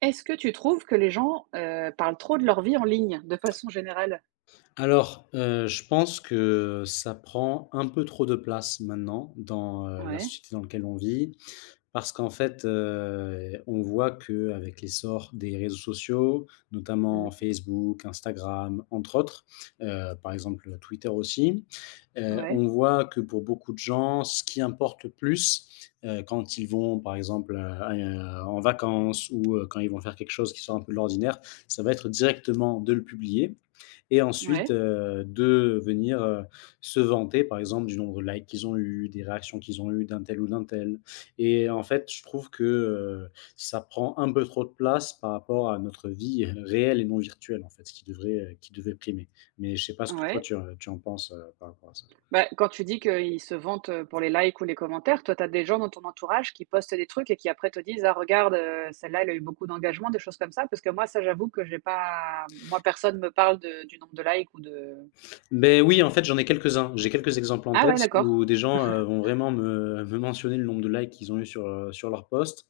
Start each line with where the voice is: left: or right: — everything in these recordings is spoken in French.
right: Est-ce que tu trouves que les gens, parlent trop de leur vie en ligne, de façon générale?
left: Alors, je pense que ça prend un peu trop de place maintenant dans la
right: Ouais.
left: société dans laquelle on vit. Parce qu'en fait, on voit que avec l'essor des réseaux sociaux, notamment
right: Mmh.
left: Facebook, Instagram, entre autres, par exemple, Twitter aussi,
right: Ouais.
left: on voit que pour beaucoup de gens, ce qui importe le plus, quand ils vont, par exemple, en vacances ou, quand ils vont faire quelque chose qui sort un peu de l'ordinaire, ça va être directement de le publier et ensuite,
right: Ouais.
left: de venir, se vanter, par exemple, du nombre de likes qu'ils ont eu, des réactions qu'ils ont eues d'un tel ou d'un tel. Et en fait, je trouve que, ça prend un peu trop de place par rapport à notre vie réelle et non virtuelle, en fait, ce qui devait primer. Mais je sais pas ce que toi
right: Ouais.
left: tu en penses, par rapport à ça?
right: Bah, quand tu dis qu'ils se vantent, pour les likes ou les commentaires, toi, tu as des gens dans ton entourage qui postent des trucs et qui après te disent: «Ah regarde, celle-là, elle a eu beaucoup d'engagement», des choses comme ça? Parce que moi, ça, j'avoue que j'ai pas moi, personne me parle de du nombre de likes ou de
left: Beh, oui, en fait, j'en ai quelques-uns. J'ai quelques exemples en
right: ah ouais,
left: tête
right: d'accord.
left: où des gens, vont vraiment me mentionner le nombre de likes qu'ils ont eu sur leur post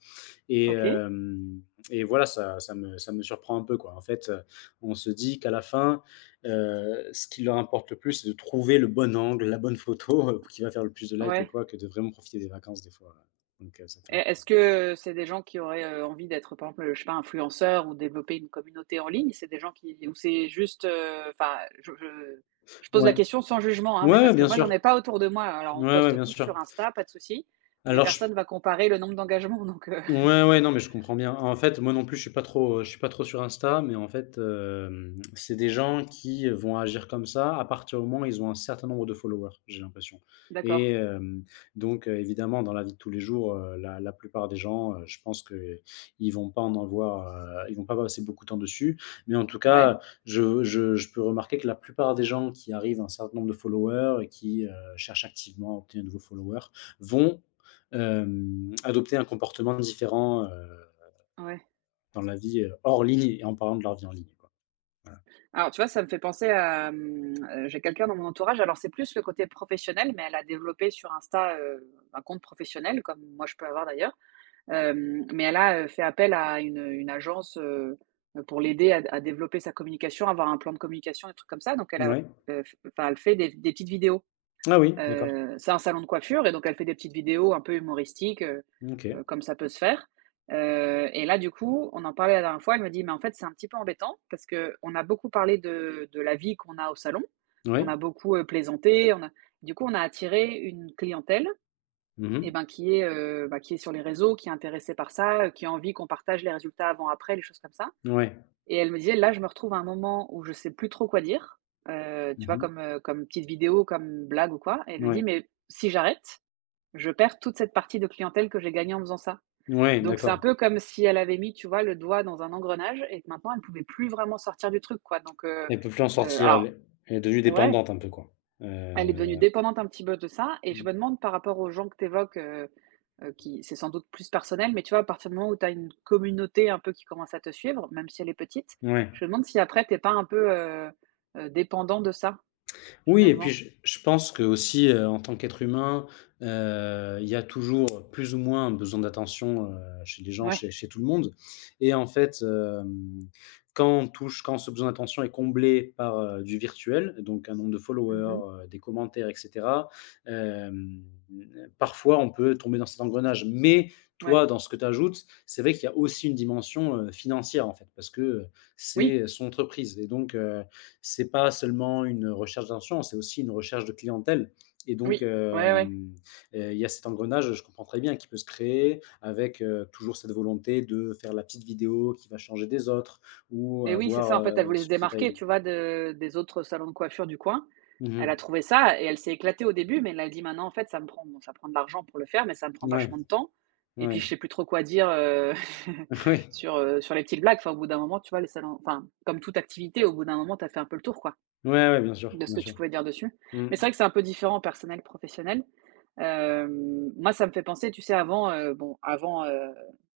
left: et
right: OK.
left: hem et voilà, ça me surprend un peu, quoi. En fait, on se dit qu'à la fin, ce qui leur importe le plus, c'est de trouver le bon angle, la bonne photo, qui va faire le plus de likes et
right: Ouais.
left: quoi, que de vraiment profiter des vacances des fois, ouais. Donc ça fait
right: Et
left: un peu
right: est-ce
left: peur.
right: que c'est des gens qui auraient, envie d'être, par exemple, je sais pas, influenceurs ou développer une communauté en ligne? C'est des gens qui ou c'est juste, enfin, je je pose la
left: Ouais.
right: question sans jugement, hein, mais
left: Ouais, ouais,
right: parce que
left: bien
right: moi, j'en
left: sûr.
right: ai pas autour de moi. Alors, on
left: Ouais, ouais,
right: poste
left: bien
right: tous
left: sûr.
right: sur Insta, pas de souci, mais
left: Alors je
right: personne va comparer le nombre d'engagements, donc
left: Ouais, ouais, non, mais je comprends bien. En fait, moi non plus, je suis pas trop sur Insta, mais en fait, c'est des gens qui vont agir comme ça à partir du moment où ils ont un certain nombre de followers, j'ai l'impression. Et
right: d'accord.
left: donc évidemment, dans la vie de tous les jours, la plupart des gens, je pense que ils vont pas en avoir, ils vont pas passer beaucoup de temps dessus, mais en tout
right: Ouais,
left: cas, je peux remarquer que la plupart des gens qui arrivent à un certain nombre de followers et qui, cherchent activement à obtenir de nouveaux followers vont adopter un comportement différent,
right: ouais.
left: dans la vie, hors ligne et en parlant de leur vie en ligne, quoi. Voilà.
right: Alors, tu vois, ça me fait penser à, mmh, j'ai quelqu'un dans mon entourage, alors c'est plus le côté professionnel, mais elle a développé sur Insta, un compte professionnel, comme moi je peux avoir d'ailleurs. Hem, mais elle a, fait appel à une agence, pour l'aider à développer sa communication, avoir un plan de communication, des trucs comme ça. Donc elle a,
left: Ouais.
right: elle fait des petites vidéos.
left: Ah oui, d'accord.
right: C'est un salon de coiffure et donc elle fait des petites vidéos un peu humoristiques,
left: OK.
right: comme ça peut se faire. Et là, du coup, on en parlait la dernière fois, elle me dit: «Mais en fait, c'est un petit peu embêtant parce que on a beaucoup parlé de la vie qu'on a au salon. On
left: Ouais.
right: a beaucoup, plaisanté, on a du coup, on a attiré une clientèle
left: Mmh
right: et
left: mh.
right: ben, qui est, bah, qui est sur les réseaux, qui est intéressée par ça, qui a envie qu'on partage les résultats avant-après, les choses comme ça.
left: Ouais.
right: Et elle me disait: «Là, je me retrouve à un moment où je sais plus trop quoi dire», tu
left: Mmh
right: vois?
left: mh.
right: Comme, comme petite vidéo, comme blague ou quoi. Et elle me dit:
left: Ouais.
right: «Mais si j'arrête, je perds toute cette partie de clientèle que j'ai gagnée en faisant ça».
left: Ouais,
right: Donc c'est un
left: d'accord.
right: peu comme si elle avait mis, tu vois, le doigt dans un engrenage et que maintenant elle pouvait plus vraiment sortir du truc, quoi. Donc, heu,
left: Elle peut plus en
right: heu,
left: sortir, elle
right: alors
left: est elle est devenue
right: ouais.
left: dépendante un peu, quoi. Heu,
right: Elle est devenue dépendante un petit peu de ça et je
left: mmh,
right: me demande par rapport aux gens que tu évoques, qui c'est sans doute plus personnel, mais tu vois, à partir du moment où tu as une communauté un peu qui commence à te suivre, même si elle est petite,
left: ouais.
right: je me demande si après t'es pas un peu, dépendant de ça,
left: Oui et puis
right: finalement?
left: je pense que aussi, en tant qu'être humain, il y a toujours plus ou moins un besoin d'attention, chez les gens,
right: Ouais.
left: chez tout le monde. Et en fait, quand on touche quand ce besoin d'attention est comblé par, du virtuel, donc un nombre de
right: Mmh.
left: followers, des commentaires et cetera, hem, parfois on peut tomber dans cet engrenage. Mais
right: Ouais.
left: toi, dans ce que tu ajoutes, c'est vrai qu'il y a aussi une dimension, financière en fait, parce que,
right: Oui,
left: c'est son entreprise et donc c'est pas seulement une recherche d'argent, c'est aussi une recherche de clientèle. Et donc
right: oui. Ouais, ouais.
left: il y a cet engrenage, je comprends très bien, qui peut se créer avec, toujours cette volonté de faire la petite vidéo qui va changer des autres ou
right: Et oui, c'est ça,
left: avoir,
right: en fait, elle voulait se
left: ce petit
right: démarquer, tu
left: timing.
right: vois, de des autres salons de coiffure du coin.
left: Mmh
right: Elle a
left: mh.
right: trouvé ça et elle s'est éclatée au début, mais elle a dit: «Maintenant, en fait, ça me prend bon, ça prend de l'argent pour le faire, mais ça me prend
left: Ouais,
right: vachement de temps et puis je
left: ouais,
right: sais plus trop quoi dire,
left: oui.
right: sur, sur les petites blagues». Enfin, au bout d'un moment, tu vois, les salons enfin, comme toute activité, au bout d'un moment, tu as fait un peu le tour, quoi.
left: Ouais, ouais, bien sûr,
right: De ce
left: bien
right: que tu
left: sûr.
right: pouvais dire dessus.
left: Mmh.
right: Mais c'est vrai que c'est un peu différent personnel, professionnel. Hem, moi, ça me fait penser, tu sais, avant, bon, avant,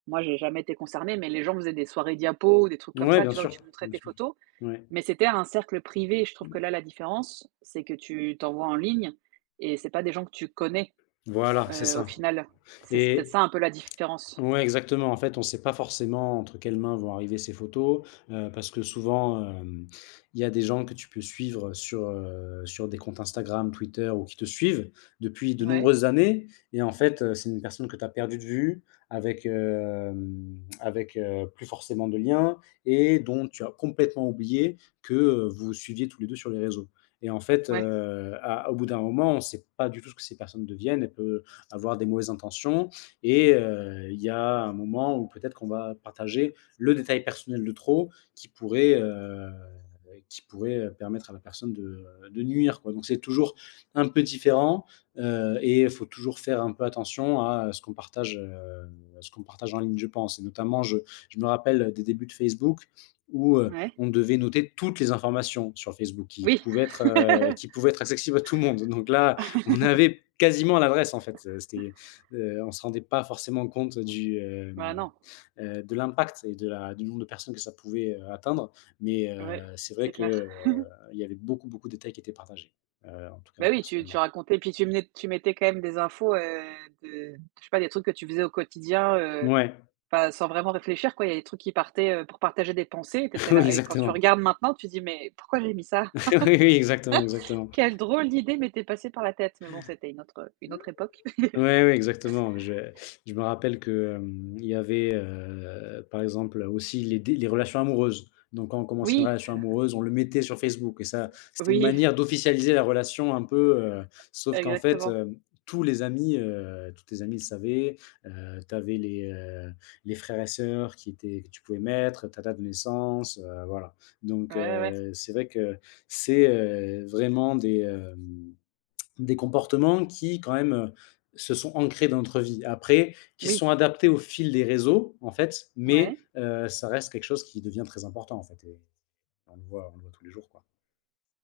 right: moi, j'ai jamais été concerné, mais les gens faisaient des soirées diapos ou des trucs comme
left: Ouais,
right: ça,
left: bien
right: tu vois? Où
left: sûr,
right: tu montrais
left: bien
right: tes
left: sûr.
right: photos,
left: Ouais.
right: mais c'était un cercle privé. Je trouve que là, la différence, c'est que tu t'envoies en ligne et c'est pas des gens que tu connais,
left: Voilà, c'est
right: au
left: ça
right: final. C'est peut-être
left: et
right: ça un peu la différence.
left: Ouais, exactement. En fait, on ne sait pas forcément entre quelles mains vont arriver ces photos, parce que souvent, il y a des gens que tu peux suivre sur, sur des comptes Instagram, Twitter ou qui te suivent depuis de
right: Ouais,
left: nombreuses années et en fait, c'est une personne que tu as perdue de vue avec plus forcément de lien et dont tu as complètement oublié que, vous vous suiviez tous les 2 sur les réseaux. Et en fait,
right: ouais,
left: à au bout d'un moment, on ne sait pas du tout ce que ces personnes deviennent. Elles peuvent avoir des mauvaises intentions et il y a un moment où peut-être qu'on va partager le détail personnel de trop qui pourrait, permettre à la personne de nuire, quoi. Donc c'est toujours un peu différent, et il faut toujours faire un peu attention à ce qu'on partage en ligne, je pense. Et notamment je me rappelle des débuts de Facebook où,
right: ouais.
left: on devait noter toutes les informations sur Facebook
right: Oui.
left: qui pouvaient être accessibles à tout le monde. Donc là, on avait quasiment l'adresse en fait, c'était on se rendait pas forcément compte du,
right: Bah, non.
left: de l'impact et de la du nombre de personnes que ça pouvait, atteindre. Mais,
right: Ouais,
left: c'est
right: c'est
left: vrai que,
right: clair.
left: il y avait beaucoup, beaucoup de détails qui étaient partagés, en tout cas
right: Bah oui, tu
left: personnellement.
right: racontais puis tu mettais quand même des infos, de je sais pas, des trucs que tu faisais au quotidien,
left: Ouais,
right: enfin, sans vraiment réfléchir, quoi. Il y a des trucs qui partaient, pour partager des pensées et tu
left: oui,
right: là et quand tu
left: exactement.
right: regardes maintenant, tu dis: «Mais pourquoi j'ai mis ça?
left: Oui, oui, exactement, exactement.
right: Quelle drôle d'idée m'était passée par la tête!» mais bon, c'était une autre époque.
left: Ouais, ouais, exactement. Je me rappelle que, il y avait, par exemple, aussi les relations amoureuses. Donc quand on commençait une
right: Oui,
left: relation amoureuse, on le mettait sur Facebook et ça, c'était une
right: oui,
left: manière d'officialiser la relation un peu, sauf qu'en fait,
right: exactement.
left: tous les amis, tous tes amis le savaient, heu, tu avais les frères et sœurs qui étaient que tu pouvais mettre, ta date de naissance, voilà.
right: Ouais,
left: Donc
right: ouais, ouais.
left: c'est vrai que c'est, vraiment des comportements qui quand même, se sont ancrés dans notre vie. Après, qui se
right: Oui,
left: sont adaptés au fil des réseaux en fait,
right: ouais.
left: mais, ça reste quelque chose qui devient très important en fait et on le voit tous les jours, quoi.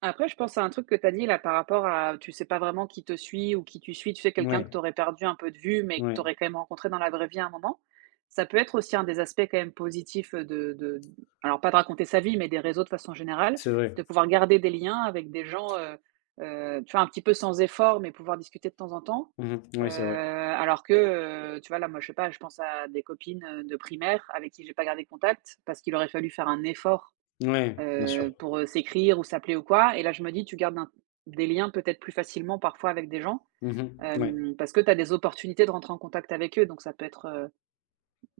right: Après, je pense à un truc que tu as dit là par rapport à tu sais pas vraiment qui te suit ou qui tu suis. Tu sais, quelqu'un que tu
left: Ouais,
right: aurais perdu un peu de vue, mais que tu
left: ouais,
right: aurais quand même rencontré dans la vraie vie à un moment. Ça peut être aussi un des aspects quand même positifs de alors pas de raconter sa vie, mais des réseaux de façon générale,
left: c'est vrai.
right: de pouvoir garder des liens avec des gens, tu vois, un petit peu sans effort, mais pouvoir discuter de temps en temps.
left: Mmh. Ouais, c'est vrai.
right: Alors que, tu vois, là, moi, je sais pas, je pense à des copines de primaire avec qui j'ai pas gardé contact parce qu'il aurait fallu faire un effort.
left: Ouais, bien sûr.
right: Pour, s'écrire ou s'appeler ou quoi et là, je me dis: «Tu gardes un des liens peut-être plus facilement parfois avec des gens,
left: Mmh. Ouais.
right: hem, parce que tu as des opportunités de rentrer en contact avec eux», donc ça peut être,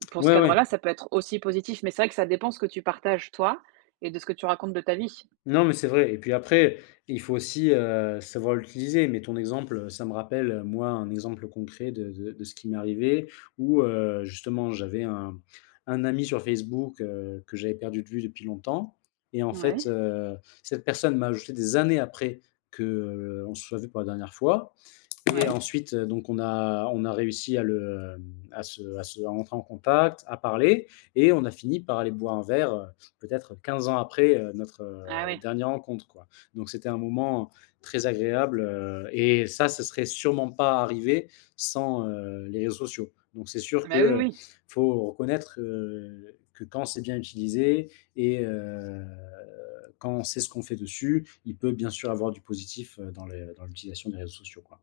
right: pour ce
left: Ouais, ouais.
right: cadre-là, ça peut être aussi positif, mais c'est vrai que ça dépend ce que tu partages toi et de ce que tu racontes de ta vie.
left: Non, mais c'est vrai et puis après, il faut aussi, savoir l'utiliser. Mais ton exemple, ça me rappelle, moi, un exemple concret de ce qui m'est arrivé où, justement, j'avais un ami sur Facebook, que j'avais perdu de vue depuis longtemps. Et en fait,
right: Ouais,
left: cette personne m'a ajouté des années après que, on se soit vu pour la dernière fois. Et
right: ouais.
left: ensuite, donc on a réussi à le, à se à se à entrer en contact, à parler, et on a fini par aller boire un verre, peut-être 15 ans après, notre,
right: Ah ouais.
left: dernière rencontre, quoi. Donc c'était un moment très agréable, et ça serait sûrement pas arrivé sans, les réseaux sociaux. Donc c'est sûr
right: Bah,
left: que,
right: oui, oui. Oui.
left: faut reconnaître, que quand c'est bien utilisé et quand on sait ce qu'on fait dessus, il peut bien sûr avoir du positif, dans les dans l'utilisation des réseaux sociaux, quoi.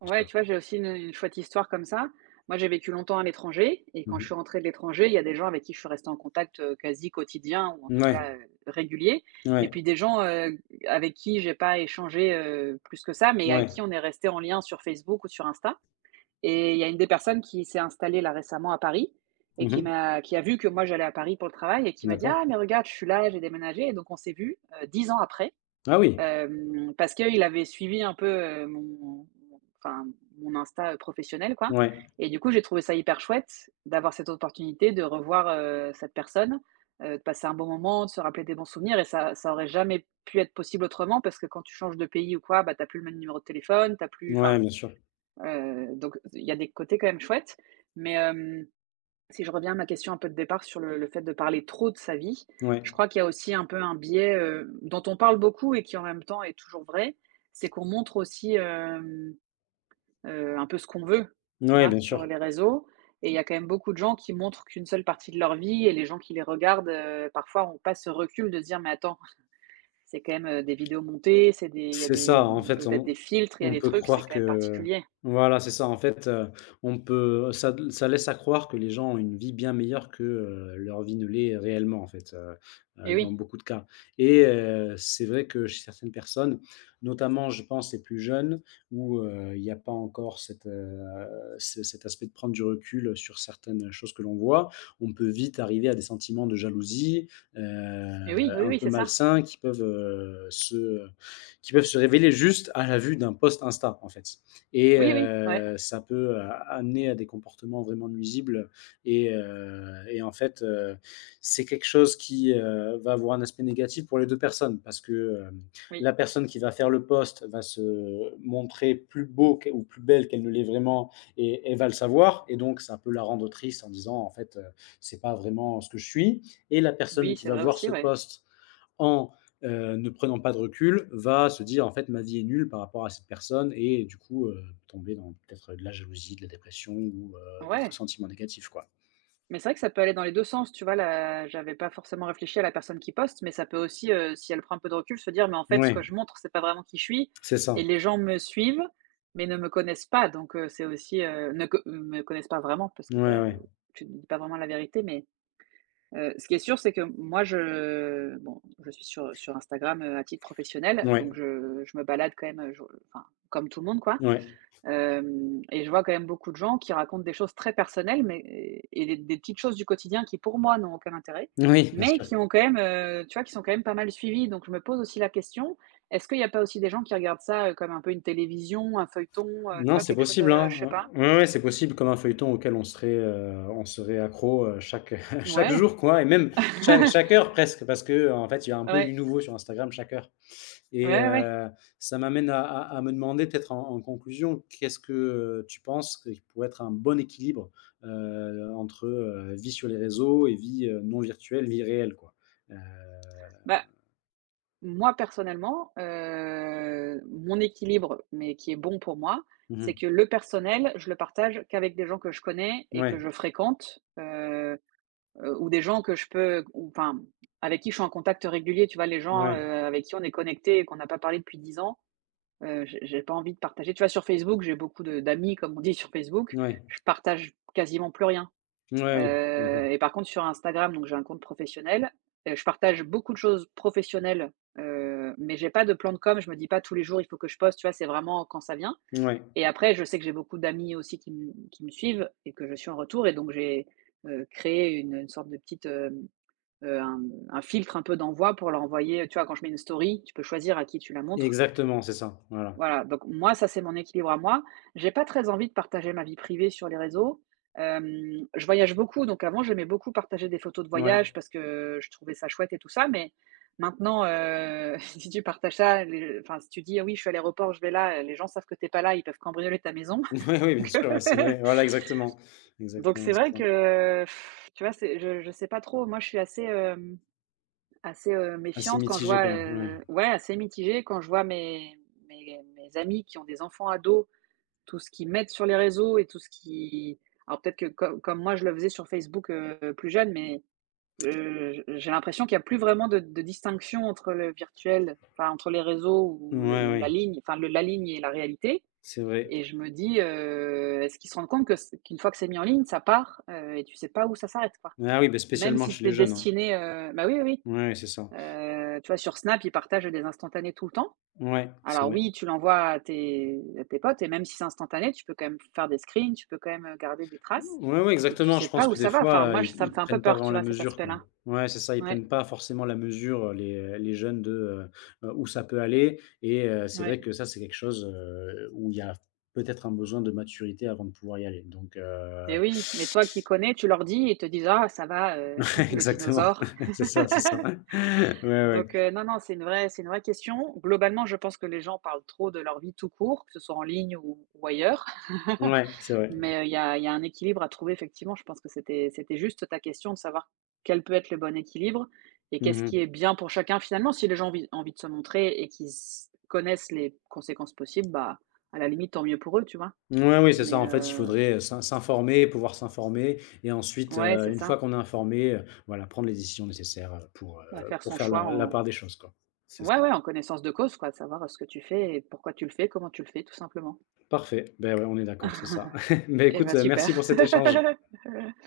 right: Ouais,
left: Sûr.
right: tu vois, j'ai aussi une chouette histoire comme ça. Moi, j'ai vécu longtemps à l'étranger et
left: Mmh
right: quand je
left: mh.
right: suis rentrée de l'étranger, il y a des gens avec qui je suis restée en contact quasi quotidien ou en tout
left: Ouais,
right: cas régulier. Et
left: ouais,
right: puis des gens avec qui j'ai pas échangé plus que ça, mais à
left: ouais.
right: qui on est resté en lien sur Facebook ou sur Insta. Et il y a une des personnes qui s'est installée là récemment à Paris et
left: Mmh
right: qui
left: mh.
right: m'a, qui a vu que moi j'allais à Paris pour le travail et qui m'a dit:
left: D'accord.
right: «Ah, mais regarde, je suis là, j'ai déménagé». Et donc on s'est vu 10 ans après.
left: Ah oui!
right: Hem, parce qu'il avait suivi un peu, mon enfin mon Insta, professionnel quoi
left: Ouais,
right: et du coup, j'ai trouvé ça hyper chouette d'avoir cette opportunité de revoir, cette personne, de passer un bon moment, de se rappeler des bons souvenirs et ça aurait jamais pu être possible autrement parce que quand tu changes de pays ou quoi, bah, t'as plus le même numéro de téléphone, t'as plus
left: ouais,
right: enfin,
left: bien sûr.
right: donc il y a des côtés quand même chouettes mais hem si je reviens à ma question un peu de départ sur le fait de parler trop de sa vie,
left: Ouais,
right: je crois qu'il y a aussi un peu un biais, dont on parle beaucoup et qui en même temps est toujours vrai, c'est qu'on montre aussi, un peu ce qu'on veut, tu
left: ouais,
right: vois?
left: bien sûr.
right: Sur les réseaux et il y a quand même beaucoup de gens qui montrent qu'une seule partie de leur vie et les gens qui les regardent, parfois ont pas ce recul de se dire: «Mais attends, c'est quand même, des vidéos montées, c'est des il y a
left: C'est
right: des
left: ça, en fait,
right: peut-être des
left: on
right: filtres, il y a
left: on
right: des
left: peut
right: trucs, c'est
left: croire
right: quand même
left: que
right: particulier».
left: voilà, c'est ça, en fait, on peut ça ça laisse à croire que les gens ont une vie bien meilleure que, leur vie ne l'est réellement, en fait,
right: Et
left: dans
right: oui,
left: beaucoup de cas. Et c'est vrai que chez certaines personnes, notamment, je pense, les plus jeunes où, il n'y a pas encore cette, ce cet aspect de prendre du recul sur certaines choses que l'on voit, on peut vite arriver à des sentiments de jalousie, heu,
right: et oui, oui,
left: un
right: oui,
left: peu
right: c'est ça.
left: malsains qui peuvent, se qui peuvent se révéler juste à la vue d'un post Insta, en fait. Et
right: Oui, oui, ouais,
left: ça peut a amener à des comportements vraiment nuisibles. Et en fait, c'est quelque chose qui, va avoir un aspect négatif pour les 2 personnes parce que,
right: oui.
left: la personne qui va faire le post va se montrer plus beau qu ou plus belle qu'elle ne l'est vraiment et elle va le savoir et donc ça peut la rendre triste en disant: «En fait, c'est pas vraiment ce que je suis.» Et la personne
right: Oui,
left: qui
right: c'est
left: va
right: vrai
left: voir
right: aussi,
left: ce
right: ouais.
left: post en ne prenant pas de recul, va se dire: «En fait, ma vie est nulle par rapport à cette personne» et du coup, tomber dans peut-être, de la jalousie, de la dépression ou, d'autres
right: Ouais.
left: sentiments négatifs, quoi.
right: Mais c'est vrai que ça peut aller dans les 2 sens, tu vois? Là, j'avais pas forcément réfléchi à la personne qui poste, mais ça peut aussi, si elle prend un peu de recul, se dire: «Mais en fait, ce que
left: Ouais,
right: je montre, c'est pas vraiment qui je suis
left: c'est
right: et
left: ça.
right: les gens me suivent, mais ne me connaissent pas». Donc c'est aussi, ne co me connaissent pas vraiment parce que
left: Ouais,
right: tu as
left: ouais.
right: tu ne dis pas vraiment la vérité, mais ce qui est sûr, c'est que moi, je bon, je suis sur, sur Instagram, à titre professionnel,
left: Ouais,
right: donc je me balade quand même, je enfin, comme tout le monde, quoi.
left: ouais.
right: Hem et je vois quand même beaucoup de gens qui racontent des choses très personnelles, mais et des petites choses du quotidien qui pour moi n'ont aucun intérêt,
left: Oui, bien
right: mais
left: sûr.
right: qui ont quand même, tu vois, qui sont quand même pas mal suivies. Donc je me pose aussi la question, est-ce qu'il n'y a pas aussi des gens qui regardent ça, comme un peu une télévision, un feuilleton, tu
left: Non,
right: vois,
left: c'est
right: quelque chose,
left: possible, hein.
right: je sais pas?
left: Ouais, ouais, c'est possible, comme un feuilleton auquel on serait, accro, chaque chaque
right: Ouais.
left: jour, quoi. Et même chaque chaque heure presque, parce que en fait, il y a un peu
right: Ouais.
left: du nouveau sur Instagram chaque heure. Et
right: Ouais, ouais.
left: ça m'amène à me demander peut-être en conclusion, qu'est-ce que, tu penses qui pourrait être un bon équilibre, entre, vie sur les réseaux et vie, non virtuelle, vie réelle, quoi? Heu,
right: Bah, moi personnellement, mon équilibre, mais qui est bon pour moi,
left: mmh
right: c'est
left: mh.
right: que le personnel, je le partage qu'avec des gens que je connais et que
left: Ouais,
right: je fréquente, ou des gens que je peux ou enfin, avec qui je suis en contact régulier, tu vois? Les gens,
left: ouais,
right: avec qui on est connectés et qu'on n'a pas parlé depuis 10 ans, j'ai pas envie de partager. Tu vois? Sur Facebook, j'ai beaucoup de d'amis, comme on dit sur Facebook,
left: ouais,
right: je partage quasiment plus rien,
left: ouais, oui, d'accord.
right: et par contre sur Instagram, donc j'ai un compte professionnel, je partage beaucoup de choses professionnelles, mais j'ai pas de plan de com. Je me dis pas tous les jours: «Il faut que je poste», tu vois? C'est vraiment quand ça vient
left: Ouais,
right: et après je sais que j'ai beaucoup d'amis aussi qui me suivent et que je suis en retour et donc j'ai, créé une sorte de petite, heu, un un filtre un peu d'envoi pour leur envoyer, tu vois, quand je mets une story, tu peux choisir à qui tu la montres.
left: exactement, c'est ça, voilà.
right: Voilà, donc moi, ça, c'est mon équilibre à moi. J'ai pas très envie de partager ma vie privée sur les réseaux. Je voyage beaucoup, donc avant, j'aimais beaucoup partager des photos de
left: Ouais,
right: voyage parce que je trouvais ça chouette et tout ça, mais maintenant, si tu partages ça, les enfin, si tu dis: ah «Oui, je suis à l'aéroport, je vais là», les gens savent que t'es pas là, ils peuvent cambrioler ta maison.
left: ouais, oui, bien
right: Donc euh,
left: sûr, ouais, c'est vrai, voilà, exactement,
right: donc
left: exactement,
right: c'est
left: c'est
right: vrai
left: ça.
right: que pff, tu vois, c'est je sais pas trop. Moi, je suis assez, hem assez,
left: Assez
right: méfiante quand je
left: mitigé,
right: vois,
left: quoi, ouais.
right: ouais, assez mitigée quand je vois mes mes amis qui ont des enfants ados, tout ce qu'ils mettent sur les réseaux et tout ce qui alors peut-être que comme moi je le faisais sur Facebook, plus jeune, mais, j'ai l'impression qu'il y a plus vraiment de distinction entre le virtuel, enfin entre les réseaux ou le
left: Ouais,
right: la
left: ouais,
right: ligne, enfin le la ligne et la réalité
left: c'est vrai.
right: et je me dis, «Est-ce qu'ils se rendent compte que c qu'une fois que c'est mis en ligne, ça part, et tu sais pas où ça s'arrête, quoi?»
left: Ah oui, bah,
right: Même
left: spécialement
right: si
left: chez les
right: c'était
left: jeunes, hein.
right: destiné, bah, oui, oui, oui.
left: Ouais, c'est ça.
right: Tu vois, sur Snap, ils partagent des instantanés tout le temps.
left: Ouais, c'est
right: Alors
left: vrai.
right: oui, tu l'envoies à tes potes et même si c'est instantané, tu peux quand même faire des screens, tu peux quand même garder des traces
left: Ouais, ouais,
right: et tu
left: exactement.
right: sais
left: Je
right: pas
left: pense
right: où
left: que des
right: ça va. Enfin,
left: fois,
right: moi,
left: ils
right: je ça me
left: ils
right: fait un peu
left: prennent pas
right: peur,
left: vraiment
right: tu
left: la
right: vois, cet
left: mesure, quoi.
right: aspect-là.
left: Ouais, c'est ça, ils
right: Ouais,
left: prennent pas forcément la mesure, les jeunes de, où ça peut aller. Et c'est
right: ouais
left: vrai que ça, c'est quelque chose, où il y a peut-être un besoin de maturité avant de pouvoir y aller. Donc
right: et oui, mais toi qui connais, tu leur dis, ils te disent: «Ah ça va, le
left: exactement.
right: dinosaure».
left: C'est ça, c'est ça. Ouais, ouais.
right: Non, non, c'est une vraie question. Globalement, je pense que les gens parlent trop de leur vie tout court, que ce soit en ligne ou ailleurs.
left: Ouais, c'est vrai.
right: Il y a il y a un équilibre à trouver effectivement. Je pense que c'était c'était juste ta question de savoir quel peut être le bon équilibre et qu'est-ce qui est
left: Mmh.
right: bien pour chacun finalement. Si les gens ont envie de se montrer et qu'ils s connaissent les conséquences possibles, bah, à la limite tant mieux pour eux, tu vois?
left: Ouais, oui, c'est ça.
right: Mais
left: En fait, il
right: heu,
left: faudrait, s'informer, pouvoir s'informer. Et ensuite,
right: ouais, c'est
left: une
right: ça.
left: fois qu'on est informé, voilà, prendre les décisions nécessaires, pour,
right: Bah,
left: heu,
right: faire
left: pour
right: son
left: faire la
right: choix
left: la part
right: en
left: des choses, quoi. C'est ça.
right: ouais, ouais, en connaissance de cause quoi, savoir, ce que tu fais et pourquoi tu le fais, comment tu le fais tout simplement.
left: Parfait. Ben ouais, on est d'accord, c'est ça. Beh,
right: Et
left: écoute,
right: bah, super.
left: merci pour cet échange.